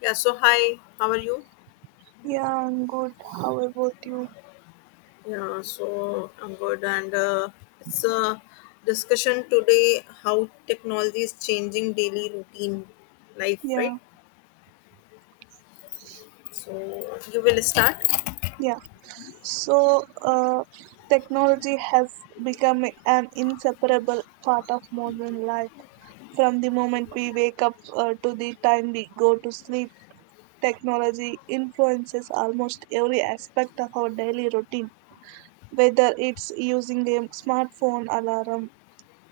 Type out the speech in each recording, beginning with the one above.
Yeah, so hi, how are you? Yeah, I'm good. How about you? Yeah, so I'm good, and it's a discussion today how technology is changing daily routine life, Yeah, right? So you will start. yeah. So, uh, technology has become an inseparable part of modern life. From the moment we wake up to the time we go to sleep, technology influences almost every aspect of our daily routine. Whether it's using a smartphone alarm,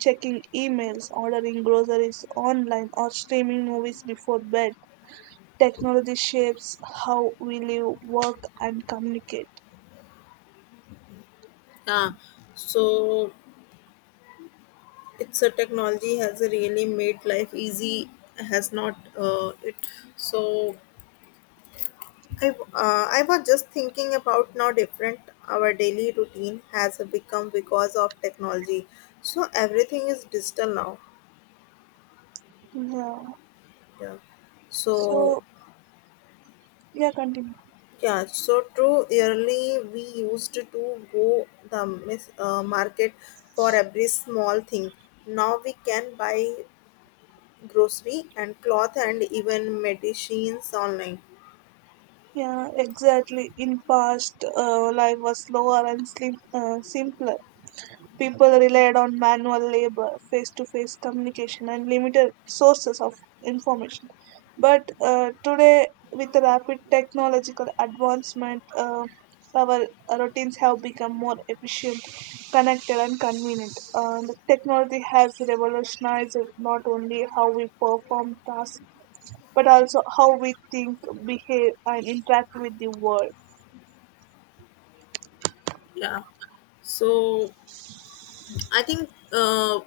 checking emails, ordering groceries online, or streaming movies before bed, technology shapes how we live, work, and communicate. Yeah, so it's a technology has really made life easy. Has not it? So I was just thinking about now different our daily routine has become because of technology. So everything is digital now. Yeah. Yeah. So So, yeah, continue. yeah, so true. Early we used to go the market for every small thing. Now we can buy grocery and cloth and even medicines online. Yeah, exactly. In past, life was slower and simpler. People relied on manual labor, face to face communication, and limited sources of information. But today, with the rapid technological advancement, our routines have become more efficient, connected, and convenient. The technology has revolutionized not only how we perform tasks, but also how we think, behave, and interact with the world. Yeah. So I think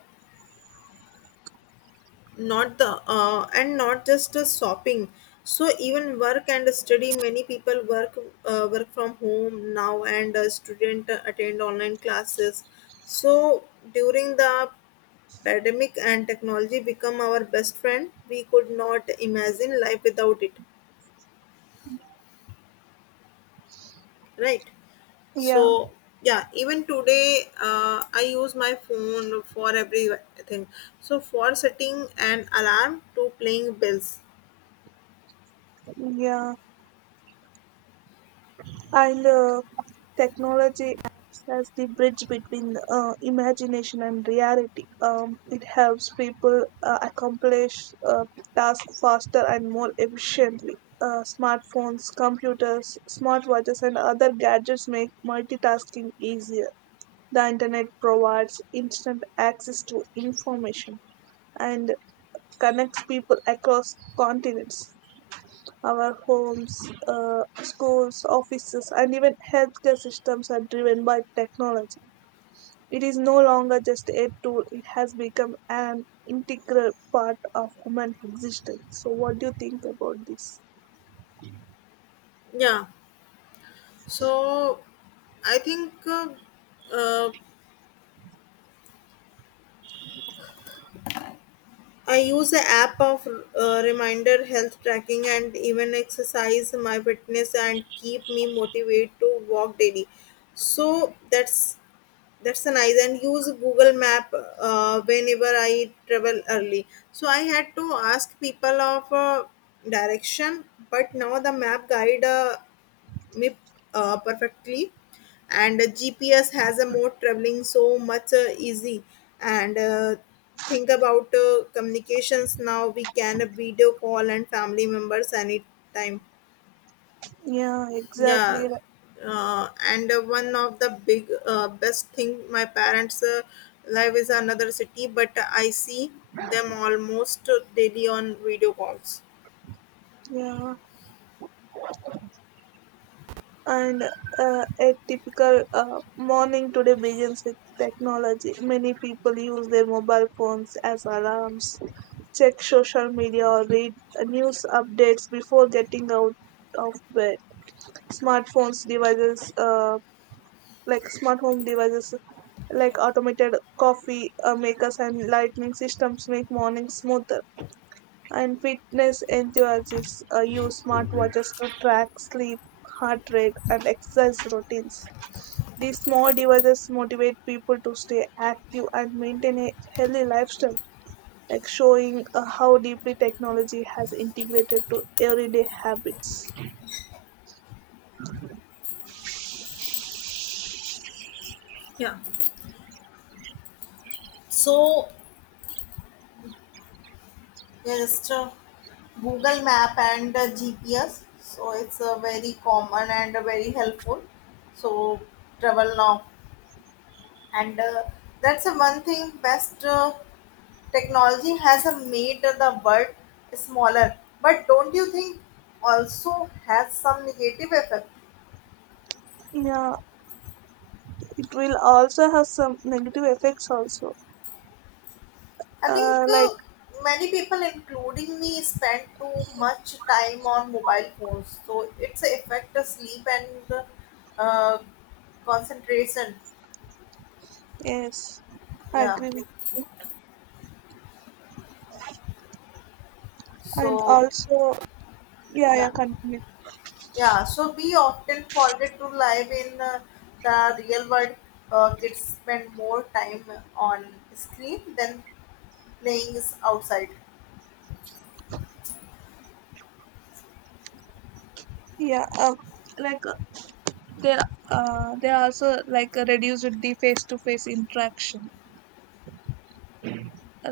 not just the shopping, so even work and study, many people work from home now, and a student attend online classes. So during the pandemic and technology become our best friend, we could not imagine life without it, right? Yeah, So yeah, even today, I use my phone for everything, so for setting an alarm to playing bills. yeah. And technology acts as the bridge between imagination and reality. It helps people accomplish uh, tasks faster and more efficiently. Smartphones, computers, smartwatches, and other gadgets make multitasking easier. The internet provides instant access to information and connects people across continents. Our homes, schools, offices, and even healthcare systems are driven by technology. It is no longer just a tool, it has become an integral part of human existence. So, what do you think about this? Yeah. So I think uh, I use the app of reminder, health tracking, and even exercise my fitness and keep me motivated to walk daily. So that's a nice, and use Google Map whenever I travel early. So I had to ask people of direction, but now the map guide me perfectly, and gps has a mode traveling so much easy, and think about communications, now we can video call and family members anytime. Yeah, exactly, Yeah. right. And One of the big best thing, my parents live is another city, but I see them almost daily on video calls. Yeah. And a typical morning today begins with technology. Many people use their mobile phones as alarms, check social media, or read news updates before getting out of bed. Smartphones devices like smart home devices like automated coffee makers and lighting systems make mornings smoother. And fitness enthusiasts use smartwatches to track sleep, heart rate, and exercise routines. These small devices motivate people to stay active and maintain a healthy lifestyle, like showing how deeply technology has integrated to everyday habits. Yeah. So yeah, just Google Map and GPS. So it's very common and very helpful. So travel now, and that's the one thing. Best, technology has made the world smaller, but don't you think also has some negative effect? Yeah, it will also have some negative effects also. I think Like many people, including me, spend too much time on mobile phones, so it's a affect the sleep and uh, concentration. yes, I Yeah. agree with. And So also, yeah, yeah, yeah, continue. yeah. So we often forget to live in the real world. Kids spend more time on screen than playing is outside. Yeah, like uh, there, there are also reduced the face-to-face interaction.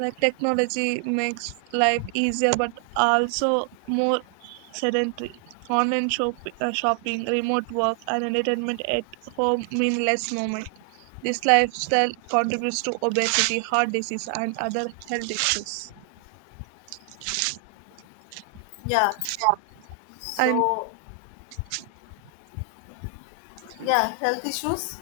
Like technology makes life easier but also more sedentary. Online shopping, remote work, and entertainment at home mean less movement. This lifestyle contributes to obesity, heart disease, and other health issues Yeah. and So yeah, health issues.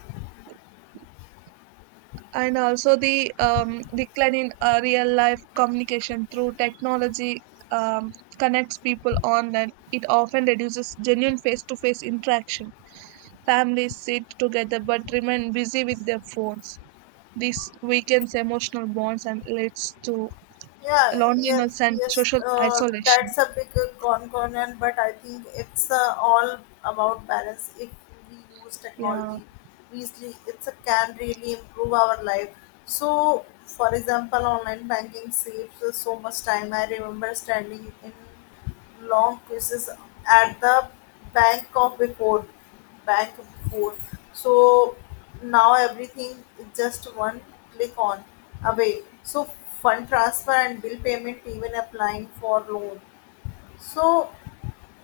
and also the decline in real life communication through technology. um, Connects people online. It often reduces genuine face to face interaction. Families sit together but remain busy with their phones. This weakens emotional bonds and leads to Yeah, yeah, loneliness and yes, social isolation. that's a big concern, but I think it's all about balance. If we use Yeah, technology wisely, it can really improve our life. So, for example, online banking saves us so much time. I remember standing in long queues at the bank of before back and forth. So now everything is just one click on away. So fund transfer and bill payment, even applying for loan. So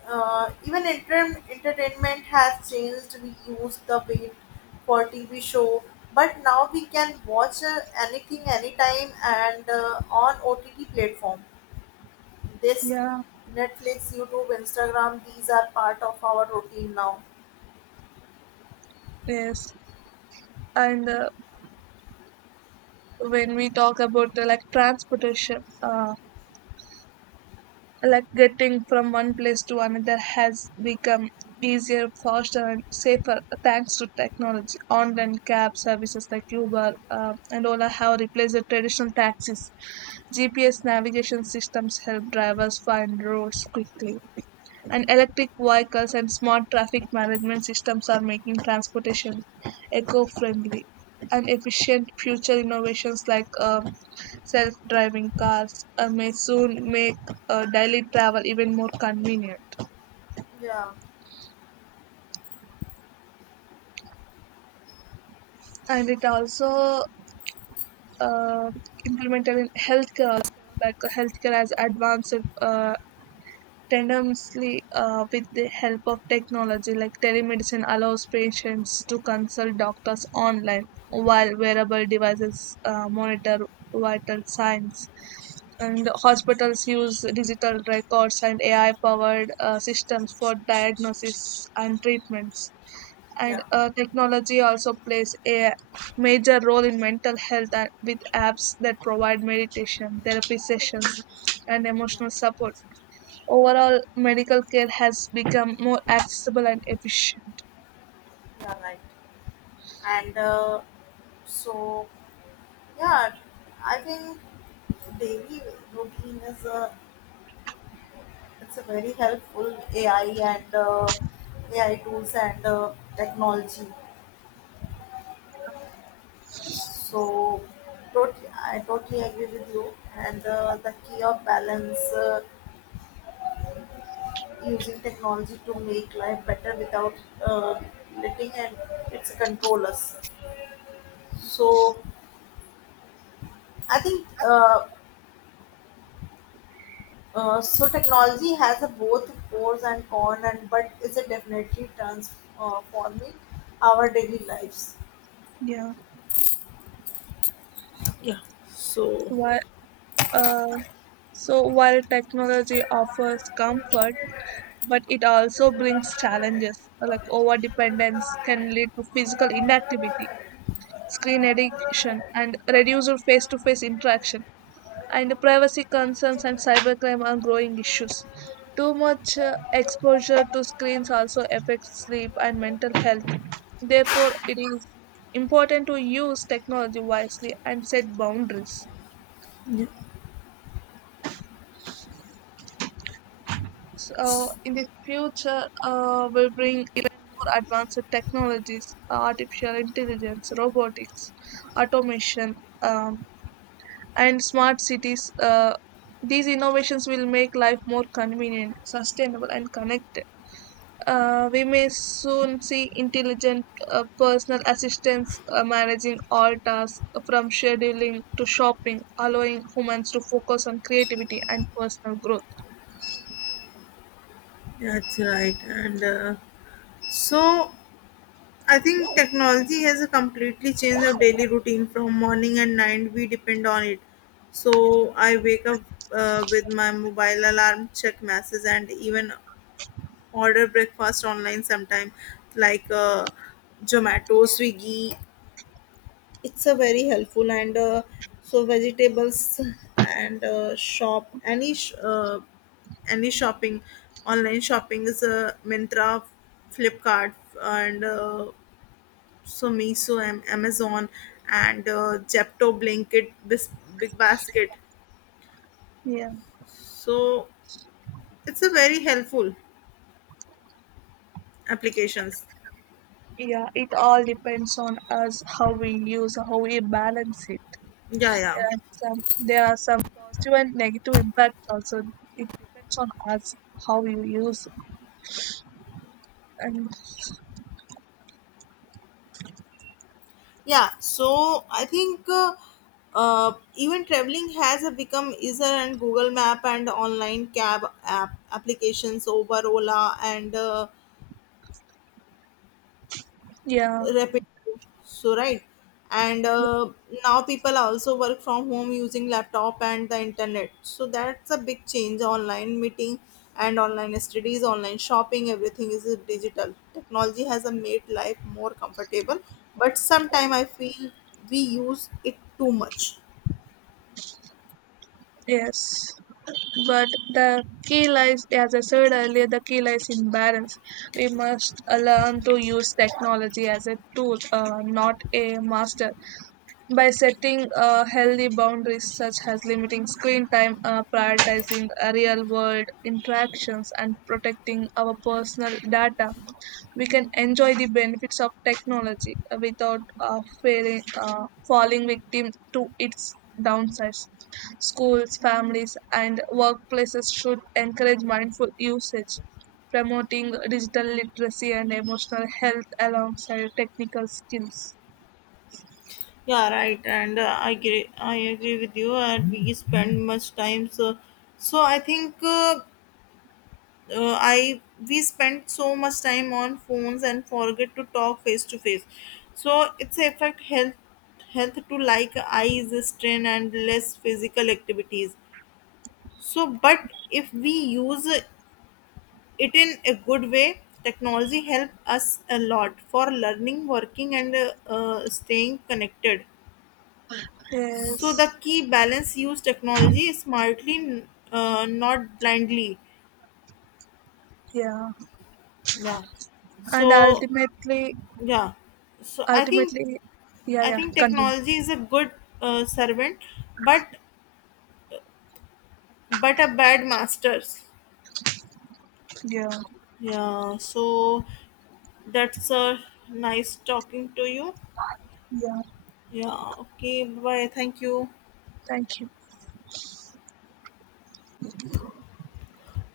entertainment has changed. We use the wait for TV show, but now we can watch anything anytime and on OTT platform. This yeah, Netflix, YouTube, Instagram, these are part of our routine now. yes. And when we talk about like transportation, like getting from one place to another has become easier, faster, and safer thanks to technology. Online cab services like Uber and Ola have replaced the traditional taxis. GPS navigation systems help drivers find roads quickly, and electric vehicles and smart traffic management systems are making transportation eco-friendly and efficient. Future innovations like self-driving cars may soon make daily travel even more convenient. Yeah, And it also uh, implemented in healthcare also, like healthcare has advanced uh, tendency, with the help of technology like telemedicine, allows patients to consult doctors online, while wearable devices monitor vital signs. And hospitals use digital records and AI-powered systems for diagnosis and treatments. yeah, And technology also plays a major role in mental health with apps that provide meditation, therapy sessions, and yeah. emotional support. Overall, medical care has become more accessible and efficient. Yeah, right. And so, yeah, I think daily routine is a it's a very helpful AI and AI tools and technology. So, totally, I totally agree with you. And the key of balance, using technology to make life better without uh, letting and it's control us. So, I think. So technology has a both pros and cons, and but it definitely transforming our daily lives? Yeah. Yeah. So Why, uh, so while technology offers comfort, but it also brings challenges like over dependence can lead to physical inactivity, screen addiction, and reduced face to face interaction. And privacy concerns and cybercrime are growing issues. Too much exposure to screens also affects sleep and mental health. Therefore, it is important to use technology wisely and set boundaries. So, in the future, we'll bring even more advanced technologies, artificial intelligence, robotics, automation, um, and smart cities. These innovations will make life more convenient, sustainable, and connected. We may soon see intelligent personal assistants managing all tasks from scheduling to shopping, allowing humans to focus on creativity and personal growth. that's right. And so I think technology has completely changed our daily routine from morning and night. We depend on it. So I wake up with my mobile alarm, check messages, and even order breakfast online sometime, like zomato, swiggy, it's a very helpful, and so vegetables, and shop any shopping, online shopping is mintra, flipkart, and so miso, amazon, and jepto blanket, big basket, Yeah, so it's a very helpful applications. yeah, it all depends on us how we use, how we balance it. Yeah, There yeah. are some, there are some positive and negative impacts also. It depends on us how we use. And Yeah, so I think even traveling has become easier, and Google Map and online cab applications over Ola and yeah, Rapid. So right, and now people also work from home using laptop and the internet. So that's a big change. Online meeting and online studies, online shopping, everything is digital. Technology has made life more comfortable, but sometime I feel we use it too much. yes. But the key lies, as I said earlier, the key lies in balance. We must learn to use technology as a tool, not a master. By setting healthy boundaries such as limiting screen time, prioritizing real world interactions, and protecting our personal data, we can enjoy the benefits of technology without falling victim to its downsides. Schools, families, and workplaces should encourage mindful usage, promoting digital literacy and emotional health alongside technical skills. Yeah, right. And I agree. I agree with you. And we spend much time. So, so I think I we spend so much time on phones and forget to talk face to face. So it's affect health to like eyes strain and less physical activities. So, but if we use it in a good way, technology help us a lot for learning, working, and staying connected. So Yes. the key balance use technology smartly, not blindly. Yeah. Yeah. and So ultimately yeah. So ultimately yeah, I yeah, think continue. technology is a good servant, but a bad masters. Yeah, Yeah. So that's nice talking to you. yeah, Yeah. Okay. Bye. Thank you. thank you.